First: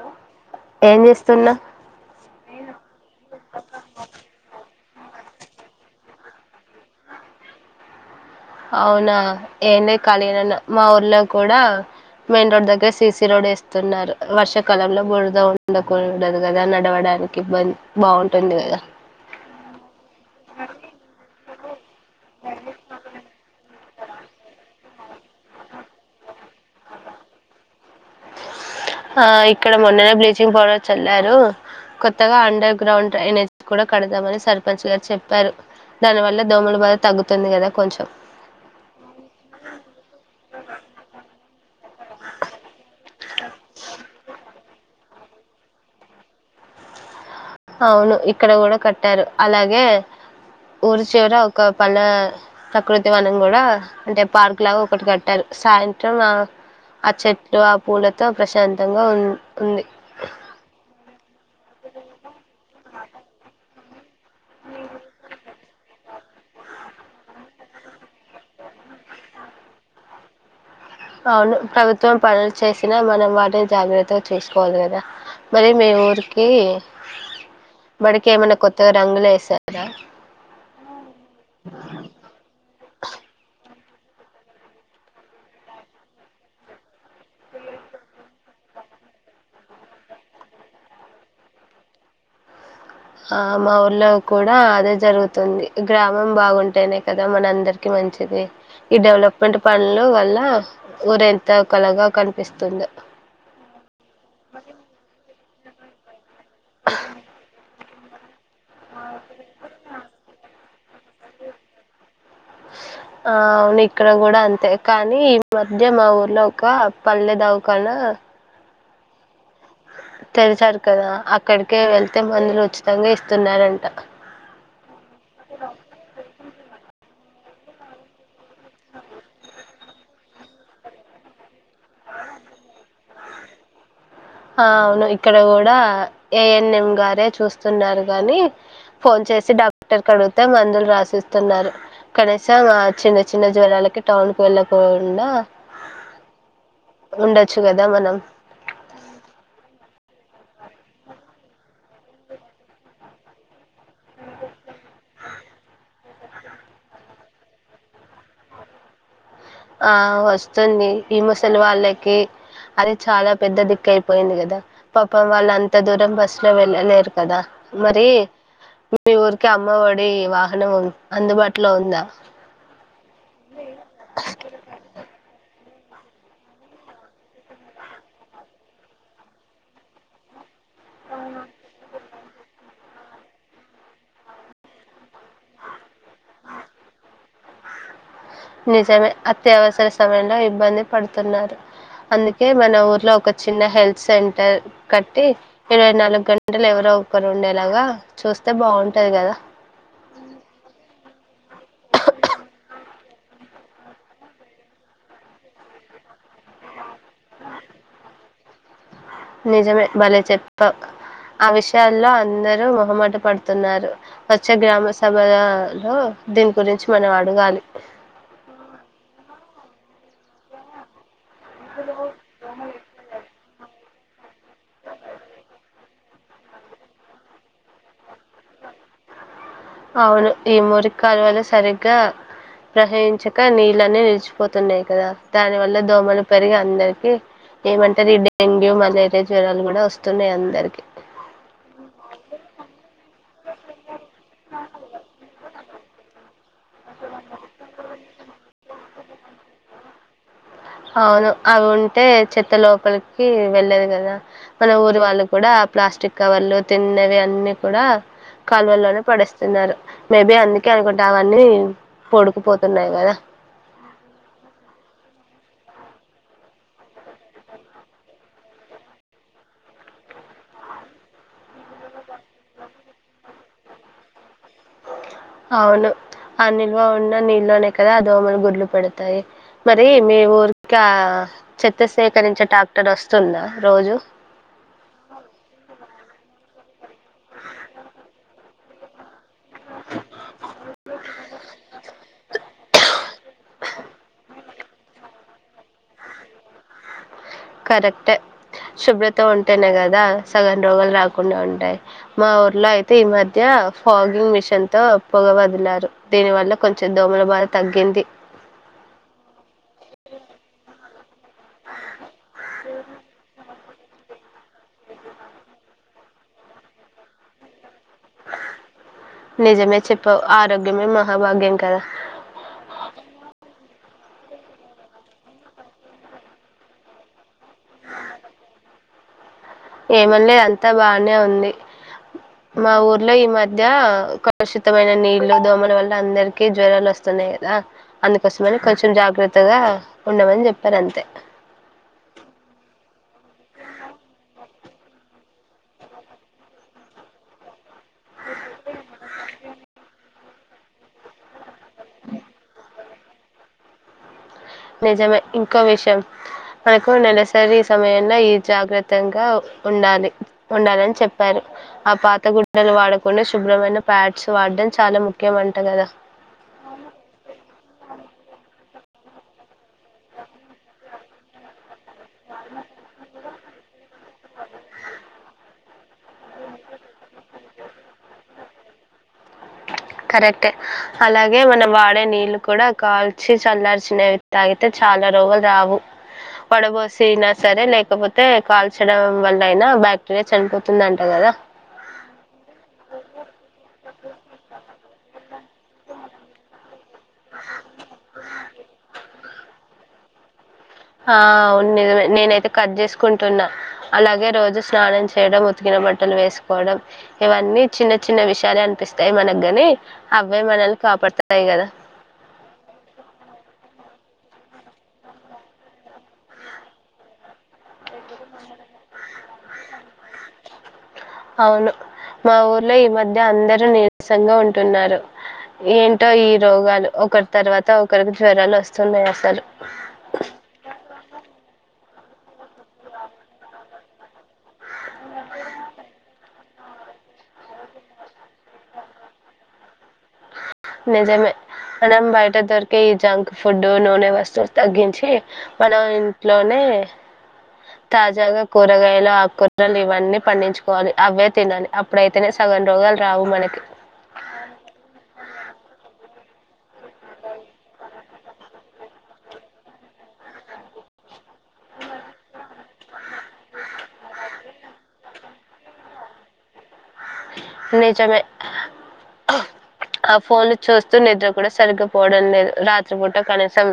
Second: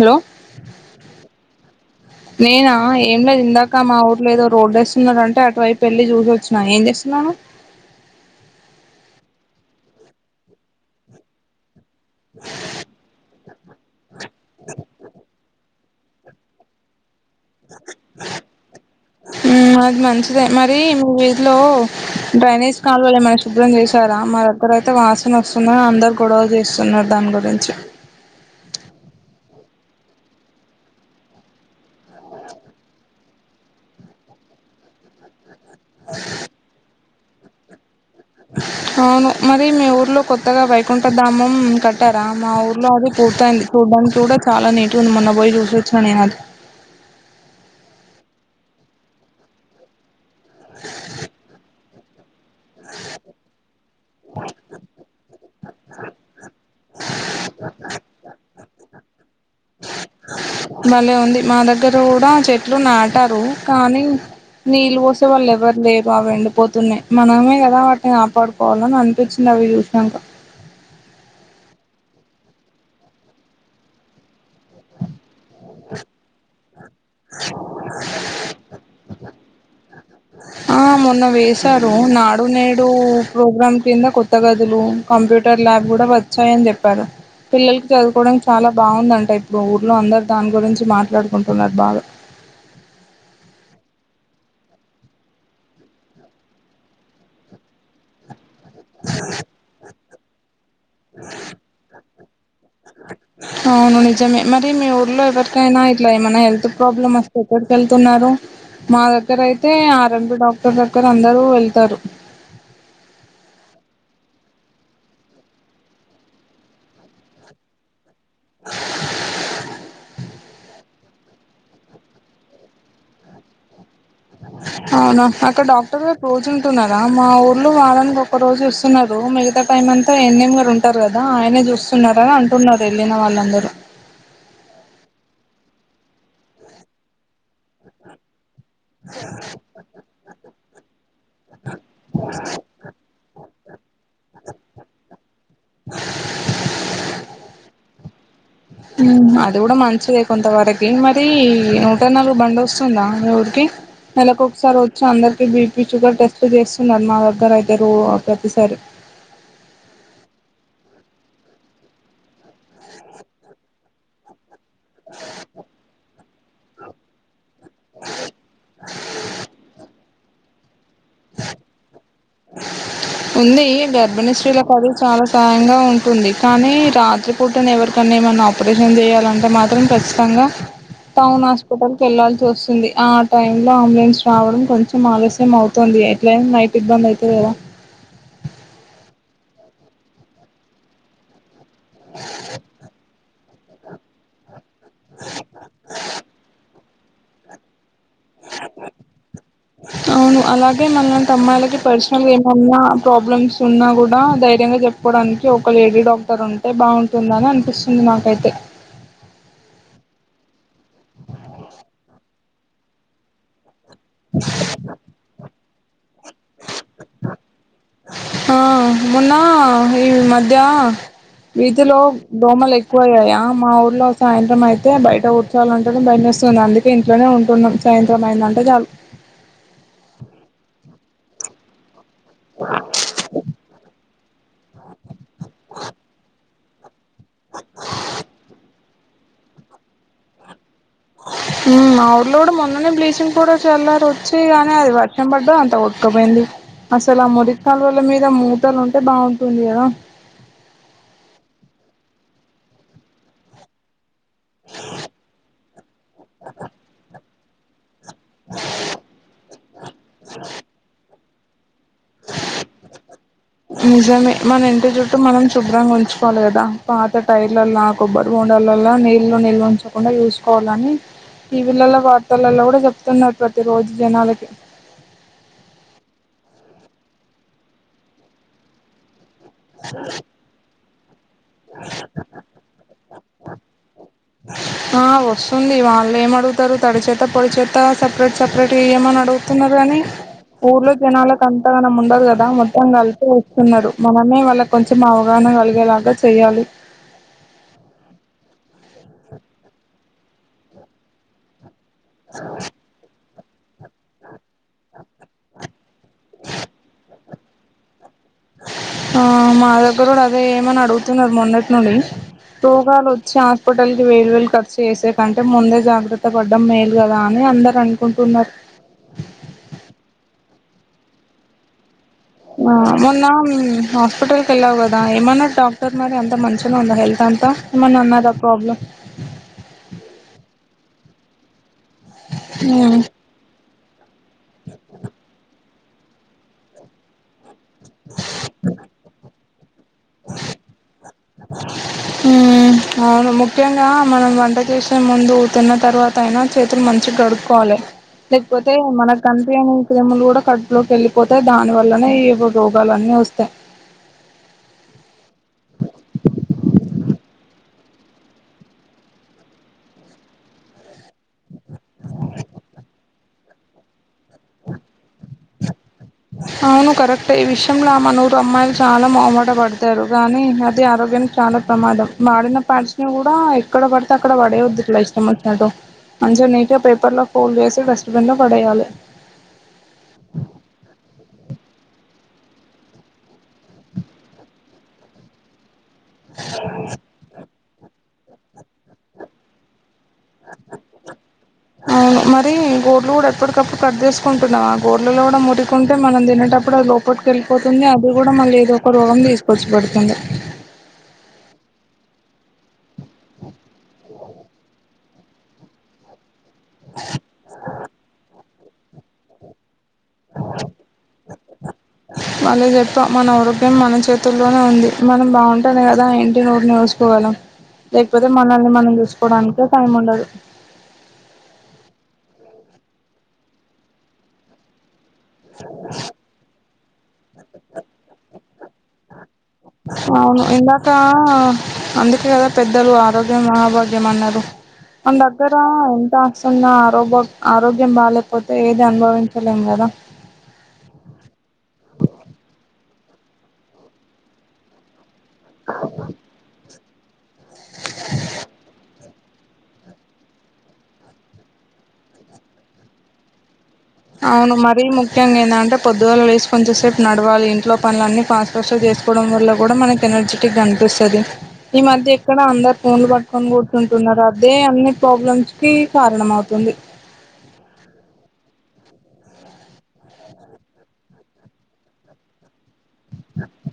Hello ఏం జేస్తున్నావ్ నేనా ఏం లేదు ఇందాక మా ఊర్లో ఏదో రోడ్డు ఎస్తున్నరంటే అటువైపు ఎళ్ళి చూసివచ్చిన ఏం జేస్తున్న నన అవునా ఎంలే కాలిగనే వున్నా మా ఊర్లో కూడా మెయి రోడ్ దగ్గర సిసి రోడ్ ఎ స్తున్నారు వర్షాకాలంలో బురద ఉండకూడదు కదా నడవడానికి ఇబ్బంది బావుంటుంది కదా ఇగ హ్మ్ అది మంచిదే మరి మీ వీధిలో డ్రైనేజ్ కాలువలు ఏమన్న శుభ్రం జేశారా మ దగ్గర అయితే వాసన వస్తుందని అందరు గొడవ చేస్తున్నారు దాని గురించి ఆ ఇక్కడ మొన్ననే బ్లీచింగ్ పౌడర్ చల్లారు కొత్తగా అండర్ గ్రౌండ్ డ్రైనెజ్ కూడా కడదామని సర్పంచ్ గారు చెప్పారు దాని వల్ల దోమల బాధ తగ్గుతుంది కదా కొంచెం అవును మరి మీ టారా మా ఊర్లో అది పూర్తయింది చూడ్డానికి గూడ చాలా నీటిగ ఉంది మొన్న పోయి చూసి వచ్చిన నే అది అవును ఇక్కడ కూడా కట్టారు అలాగే ఊరి చివర ఒక పళ ప్రకృతి వనం గూడా అంటే పార్క్ లాగా ఒకటి కట్టారు సాయంత్రం ఆ ఆ చెట్లు ఆ పూలతో ప్రశాం తంగ ఉంది భలే ఉంది మా దగ్గర కూడా చెట్లు నాటారు కానీ నీళ్ళు పోసే వాళ్ళు ఎవరు లేరు అవి ఎండిపోతున్నాయ్ మనమే కదా వాటిని కాపాడుకోవాలని అనిపించిన అవి జూసినంక ఆ అవును ప్రభుత్వం పనులు చేసినా మనం వాటిని జాగ్రత్తగ చూసుకోవాలి కదా మరి మీ ఊరికి బడికి ఏమన్నా కొత్తగా రంగులు ఎసారా ఆ మొన్న వేశారు నాడు నేడు ప్రోగ్రామ్ కింద కొత్త గదులు కంప్యూటర్ ల్యాబ్ కూడా వచ్చాయని చెప్పారు పిల్లలకి చదువుకోవడానికి చాలా బావుందంట ఇప్పుడు ఊర్లో అందరు దాని గురించి మాట్లాడుకుంటున్నారు బాగా ఆ మా ఊర్లో కూడా అదే జరుగుతుంది గ్రామం బాగుంటేనే కదా మనందరికి మంచిది ఈ డెవలప్మెంట్ పనులు వల్ల ఊరంతా కలగా క అవును నిజమే మరి మీ ఊర్లో ఎవరికైనా ఇట్లా ఏమైనా హెల్త్ ప్రాబ్లమ్ వస్తాయ్ కద వెళ్తున్నారు మా దగ్గర అయితే ఆ రెండు డాక్టర్ దగ్గర అందరూ వెళ్తారు అవునే ఇక్కడ కూడా అంతే కానీ ఈ మధ్య మా ఊర్లో ఒక పల్లె దవకాన తెరిచారు కదా అక్కడికే వెళ్తే మందులు ఉచితంగా ఇస్తున్నారంట అవునా అక్కడ డాక్టర్ గారు రోజు ఉంటున్నారా మా ఊ ర్లో వారానికి ఒక రోజు వస్తున్నారు మిగతా టైమ్ అంతా ఎన్ఎం గారు ఉంటారు కదా ఆయనే జూస్ స్సున్నారని అంటున్నారు వెళ్ళిన వాళ్ళందరూ ఆ అవును ఇక్కడ కూడా ఏఎన్ఎం గారే చూస్ న్నారు గాని ఫోన్ చేసి డాక్టర్ కి అడిగితే మందులు రాసిస్ తున్నారు కనీసం చిన్న చిన్న జ్వరాలకి టౌన్ కి వెళ్ళకోకుండా ఉండొచ్చు కదా మనం అది కూడా మంచిదే కొంత వరకి మరి నూట నాలుగు బండి వస్తుందా మీ ఊరికి నెలకి ఒకసారి వచ్చా అందరు బీపీ షుగర్ టెస్టులు చేస్తున్నారు మా దగ్గర అయితే రో ప్రతిసారి ఆ వస్తుంది ఈ ముసలి వాళ్ళకి అది చాలా పెద్ద దిక్కు అయిపోయింది కదా పాపం వాళ్ళ అంత దూరం బస్ లో వెళ్ళలేరు కదా మరి మీ ఊరికే అమ్మఓడి వాహనం అందుబాటులో ఉందా ఉంది గర్భిణీ స్త్రీలా అది చాలా సహాయం యంగా ఉంటుంది కానీ రాత్రిపూటన ఎవరికన్నా ఏమన్నా ఆపరేషన్ చేయాలంటే మాత్రం ఖచ్చితంగా టౌన్ హాస్పిటల్ కి వెళ్లాల్సి వస్తుంది ఆ టైం లో అంబులెన్స్ రావడం కొంచెం ఆలస్యం అవు తోంది ఎట్లయిన నైట్ ఇబ్బంది అయితది కదా నిజమే అత్యవసర సమయంలో ఇబ్బంది పడుతున్నారు అందుకే మన ఊర్లో ఒక చిన్న హెల్త్ సెంటర్ కట్టి ఇరవై నాలుగు గంటలు ఎవరో ఒకరు ఉండేలాగా చూస్తే బాగుంటది కదా అవును అలాగే మనలాంటి అమ్మాయిలకి పర్సనల్గా ఏమన్నా ప్రాబ్లమ్స్ ఉన్నా కూడా ధైర్యంగా చెప్పుకోవడానికి ఒక లేడీ డాక్టర్ ఉంటే బాగుంటుందని అనిపిస్తుంది నాక్ అయితే నిజమే బలే చెప్పావ్ ఆ విషయాల్లో అందరూ మొహమాట పడుతున్నారు వచ్చే గ్రామ సభల లో దీని గురించి మనం అడగాలి ఆ మొన్న ఈ మధ్య వీదిలో దోమలు ఎక్కువ అయ్యాయా మా ఊ ఇలో సాయంత్రం అయితే బయట కూర్చోలంటేనే భయం ఎస్తుంది అందుకే ఇంట్లోనే ఉంటున్నాం సాయంత్రం అయింది అంటే చాలు అ అవును ఈ మురి కాలవలు సరిగ్గా ప్రహయించక నీళ్ళని అన్ని నిల్చ్ తున్నాయి కదా దాని వల్ల దోమలు పెరిగి అందరికి ఏమంటారు ఈ డెంగ్యూ మలేర్ తే జ్వరాలు కూడా వస్తున్నాయి అందరికి హ్మ్ మా ఊరిలో కూడా మొన్న నే బ్లీచింగ్ కూడా చల్లరు వచ్చి గాని అది వర్షం పడ్డా అంత కొట్కాపోయింది అసలు ఆ మురి కాలువల మీద మూతలు ఉంటే బాగుంటుంది కదా అవును అవి ఉంటే చెత్త లోపలికి వెళ్ళదు కదా మన ఊరు వాళ్ళు కూడా ప్లాస్టిక్ కవర్లు తిన్నవి అన్ని కూడా కాలువలోనే పడిస్తున్నారు మేబి అందుకే అనుకుంటా అవన్నీ పొడుకుపోతున్నాయి గదా! నిజమే మన ఇంటి చుట్టూ మనం శుభ్రంగా ఉంచుకోవాలి కదా పాత టైర్లలా కొబ్బరి బొండలల్లో నీళ్లు నిలవా ఉంచకుండా చూసుకో పోలని టీవీలలో వార్తలలో కూడా చెప్తున్నారు ప్రతి రోజు జనాలకి అవును ఆ నిల్వ ఉన్న నీళ్ళనే కదా అదోమ్మలు గుడ్లు పెడతాయి మరి మీ ఊరికా చెత్త సేకరించే ట్రాక్టర్ వస్తుందా రోజు ఆ వస్తుంది వాళ్ళు ఏం అడుగుతారు తడి చేతా పొడి చేతా సపరేట్ సప్ సెపరేట్ ఇయమని అడుగుతున్నారు కానీ ఊర్లో జనాలకు అంతగానం ఉండదు కదా మొత్తం కలిపి ఉప్తున్నారు మనమే వాళ్ళకి కొంచెం అవగా [unintelligible] కలిగేలాగా చెయ్యాలి అ కరెక్ట్ ఎ శుభ్రత ఉంటేనే కదా సగ్గం రోగాలు రాకుండా ఉంటాయి మా ఊర్లో అయితే ఈ మధ్య ఫాగ్గింగ్ మిషన్ తో పొగ వదిలారు దీని వల్ల కొంచెం దోమల బాధ తగ్గింది ఆ దెగ్గర కూడా అదే ఏమని అడుగు చెప్తున్నారు మొన్నట్ నుండి రోగాలు వచ్చా రోగాలు వేలు వేలు ఖర్చు చేసే కంటే ముందే జాగ్రత్త పడ్డం మేలు కదా అని అందరం నిజమే చెప్పవు ఆరోగ్యమే మహాభాగ్యం కదా ఆ మొన్న హాస్పిటల్కి వెళ్లావు కదా ఏం అన్నడు డాక్టర్ మరి అంత మంచిగానే ఉందా హెల్త్ అ అంతా ఏమన్నా అన్నారా ప్రాబ్లం అ [unintelligible] అంత బానే ఉంది మా ఉమ్ ఊర్లో ఈ మధ్య కలుషితమైన నీళ్లు దోమల వల్ల అందరికీ జ్వరాలు వస్తున్నాయి కదా అందుకోసమనే కొంచెం జాగ్రత్తగా ఉండమాని చెప్పారు అంతే ఉమ్ అవును ముఖ్యంగా మనం వంట చేసే ముందు తిన్న తర్వాత అయినా చేతులు మంచిగా గడుక్కోవాలే లేకపోతే మన కనిపియ్యని క్రిములు కూడా కడుపులోకి వెళ్ళిపోతాయి దాని వల్లనే ఈ రోగాలన్నీ వస్తాయి నిజమే ఇంకో విషయం మనకు నెలసరి సమయంలో ఈ జాగ్రత్తగా ఉ డాలి ఉండాలని చెప్పారు ఆ పాత గుడ్డలు వాడకుండా శుభ్రమైన ప్యాట్స్ వాడం చాలా ముఖ్యమంట కదా అవును కరెక్టే ఈ విషయంలో మన ఊరు అమ్మాయిలు చాలా మొహమాట పడతారు గానీ అది ఆరోగ్యం చాలా ప్రమాదం వాడిన పాడ్స్ని కూడా ఎక్కడ పడితే అక్కడ వాడేయవద్దు ఇట్లా ఇష్టం వచ్చినట్టు మంచిగా నీట్గా పేపర్లో ఫోల్డ్ చేేసి డస్ట్బిన్లో పడేయాలి కరెక్టే అలాగే మనం వాడే నీళ్లు కూడా కాల్చి చల్లాల్సినవి తాగితే చాలా రోగాలు రావు వడబోసిన సరే లేకపోతే కాల్చడం వల్ల అయినా బ్యాక్ అవును మరి గోర్లు కూడా ఎప్పటికప్పుడు కట్ చేసుకుంటున్నావా గోర్లలో కూడా మురికుంటే మనం తినేటప్పుడు అది లోపటికి వెళ్ళిపోతుంది అది కూడా మళ్ళీ ఏదో ఒక రోగం తీసుకు వచ్చి పెడుతుంది ఆ అవును నిజమే నేనైతే కట్ చేసుకుంటున్నా అలాగే రోజు స్నానం చేయడం ఉతికిన బట్టలు వేసుకోవడం ఇవన్నీ చిన్న చిన్న విషయాలు అ పిస్తాయి మనకు గని భలే చెప్పావు మన ఆరోగ్యం మన చే చేతుల్లోనే ఉంది మనం బాగుంటేనే కదా కదా ఇంటి నోరునోచుకోగలం లేకపోతే మనల్ని మనం చూసుకోవడానికే టైం ఉండదు అవును మా ఊర్లో ఈ మధ్య అందరూ నీరసంగా ఉంటున్నారు ఏంటో ఈ రోగాలు ఒకరి తర్వాత ఒకరికి జ్వరాలు వస్తున్నాయి అసలు అవును ఇందాక అందుకే కదా పెద్దలు ఆరోగ్యం మహాభాగ్యం అన్నారు మన దగ్గర ఎంత సున్న ఆరో ఆరోగ్యం బాలేకపోతే ఏది అనుభవించలేం కదా నిజమే మనం బయట దొరికే ఈ జంక్ ఫుడ్ నూనె వస్తువులు తగ్గించి మన ఇంట్లోనే తాజాగా కూరగాయలు ఆకూరలు ఇవన్నీ పండించుకోవాలి అవే తినాలి అప్పుడైతేనే రోగాలు రావు మనకి అవును మరీ ముఖ్యంగా ఏందంటే పొద్దుగాళ్ళ లేసి కొంచెంసేపు నడవాలి ఇంట్లో పనుల అన్ని ఫాస్ట్ ఫాస్ట్ గా చే కోవడం వల్ల కూడా మనకి ఎనర్జిటిక్ గా అనిపిస్తది ఈ మధ్య ఎక్కడ అందరు ఫోన్లు పట్టుకొని కూర్చు న్నారు అదే అన్ని ప్రాబ్లమ్స్ కి కారణం అవుతుంది నిజమే ఆ ఫోన్లు చూస్తూ నిద్ర కూడా సరిగ్గా పోవడం లేదు రా పూట కనీసం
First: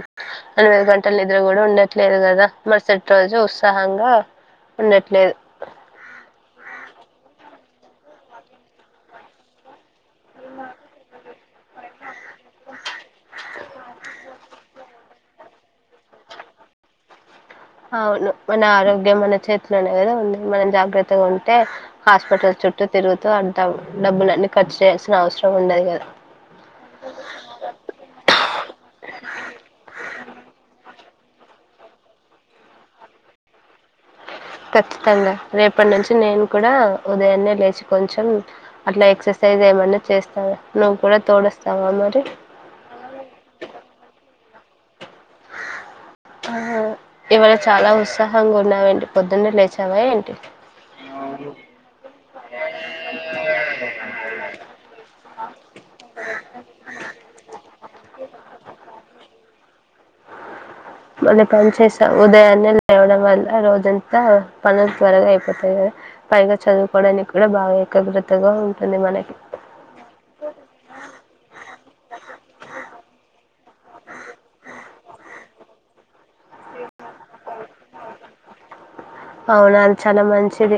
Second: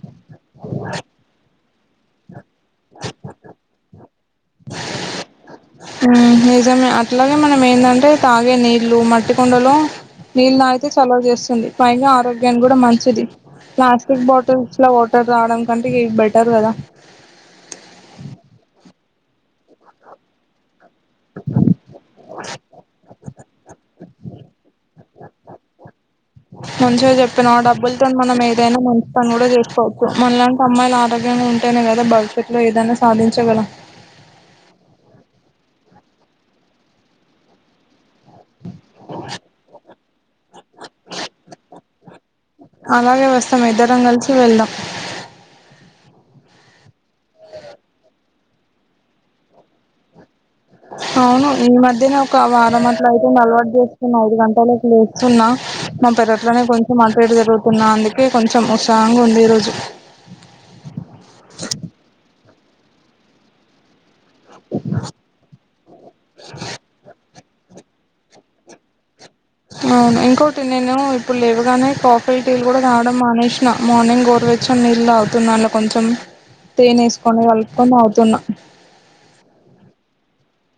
ఎనిమిది గంటల నిద్ర కూడా ఉండ లేదు కదా మరుసటి రోజు ఉత్సాహంగా ఉండట్లేదు నిజమే అట్లాగే మనం ఏంటంటే తాగే నీళ్లు మట్టి కుండలో నీళ్ళు తాగితే చెలవ చేస్తుంది పైగా ఆరోగ్యాన్ని కూడా మంచిది ప్లాస్టిక్ బాటిల్స్ లో వా టర్ తాగడం కంటే ఇగా బెటర్ కదా అవును మన ఆరోగ్యం మన చేతిలోనే కదా ఉంది మనం జాగ్ర గ్రత్తగా ఉంటే హాస్పిటల్ చుట్టూ తిరుగుతూ డబ్బులన్నీ ఖర్చు చేయాల్సిన అవసరం ఉండదుగా [inaudible] మంచిగా చెప్పినా ఆ డబ్బులతో మనం ఏదైనా మంచి పని కూడా చేసుకోవచ్చు మనలాంటి అమ్మాయిలు ఆగ ఉంటేనే కదా భవిష్యత్ లో ఏదైనా సాధించగలం ఖచ్చితంగా రేపటి నుంచి నేను కూడా ఉదయాన్నే లేచి కొంచెం అట్లా ఎక్సర్సైజ్ ఏమన్నా చేస్తావ నువ్వు కూడా తోడు వస్తావా మరి అలాగే వస్తాం ఇద్దరం కలిసి వెళ్ళ ఇవాళ చాలా ఉత్సాహంగా ఉన్నావు ఏంటి పొద్దున్నే లేచావా ఏంటి అవును ఈ మధ్యనే ఒక వారం అట్ల అయితే అలవాటు చేసుకున్న ఐదు గంటల కి లేస్తున్న మా పెరట్లోనే కొంచెం అటు ఇటు తిరుగుతున్న అందుకే కొంచెం ఉత్సాహంగా ఉంది ఈ రోజు మన పని చేసావ్ ఉదయాన్నే లేవ్వడం వల్ల రోజం తా పనుల త్వరగా అయిపోతాయి కదా పైగా చదువుకోవడానికి కూడా బాగా ఏకాగ్రతగా ఉంటుంది మనకి అవును ఇంకోటి నేను ఇప్పుడు లేవుగానే కాఫీ టీలు కూడా తాగడం మానేసిన మార్నింగ్ గోరు వెచ్చని నీళ్ళు తాగుతున్నాను అందులో కొంచెం తేనె ఏసుకొని కలుపుకొని తావుతున్నా అవును అది చాలా మంచిది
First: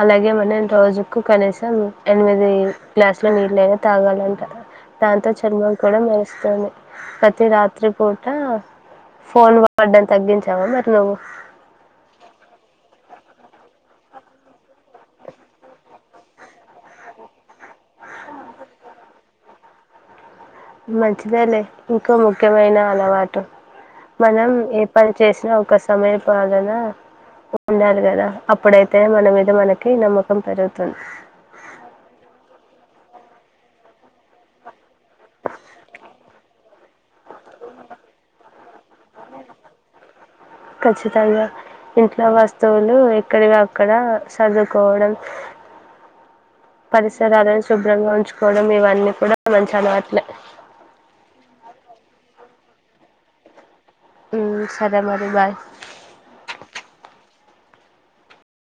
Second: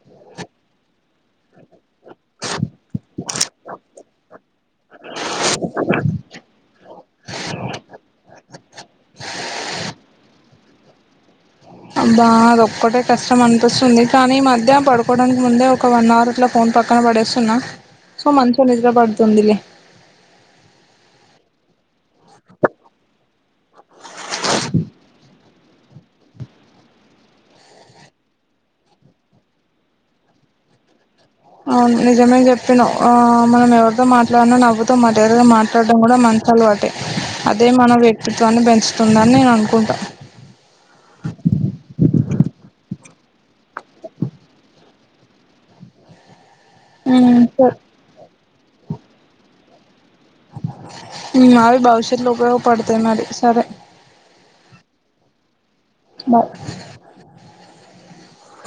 అలాగే మనం రోజుకు కనీసం ఎనిమిది గ్లాసుల నీళ్ళైనా తాగాలంటా దాంతో చర్మం కూడా మెరుస్తుంది ప్రతి రాత్రి పూట ఫోన్ వాడం తగ్గించావా మరి నువ్వు బా అద ఒక్కటే కష్టం అనిపిస్తుంది కానీ మధ్య పడుకోవడానికి ముందే ఒక వన్ అవర్ అట్లా ఫోన్ పక్కన పడేస్తున్నా సో మంచగా నిద్ర పడుతుందిలే మంచిదే లే ఇంకో ముఖ్యమైన అలవాటు మనం ఏ పని చేసినా ఒక సమయపాలన ఉండాలి కదా అప్పుడైతే మన మీద మనకి నమ్మకం పెరుగుతుంది అవును నిజమే చెప్పినవ్ ఆ మనం ఎవరితో మాట్లాడిన నవ్వుతో మర్యాదగా మాట్లాడడం కూడా మంచి చి అలవాటే అదే మన వ్యక్తిత్వాన్ని పెంచు ఖచ్చితంగా ఇంట్లో వస్తు స్తువులు ఎక్కడివి అక్కడ సదురుకోవడం ఉమ్ పరిసరాలను సరే శుభ్రంగా ఉంచుకోవడం ఇవన్నీ కూడా మంచి అలవాట్లే మావి భవిష్యత్ లో ఉపయోగపడతాయి మరి సరే సరే మరి బాయ్ బాయ్.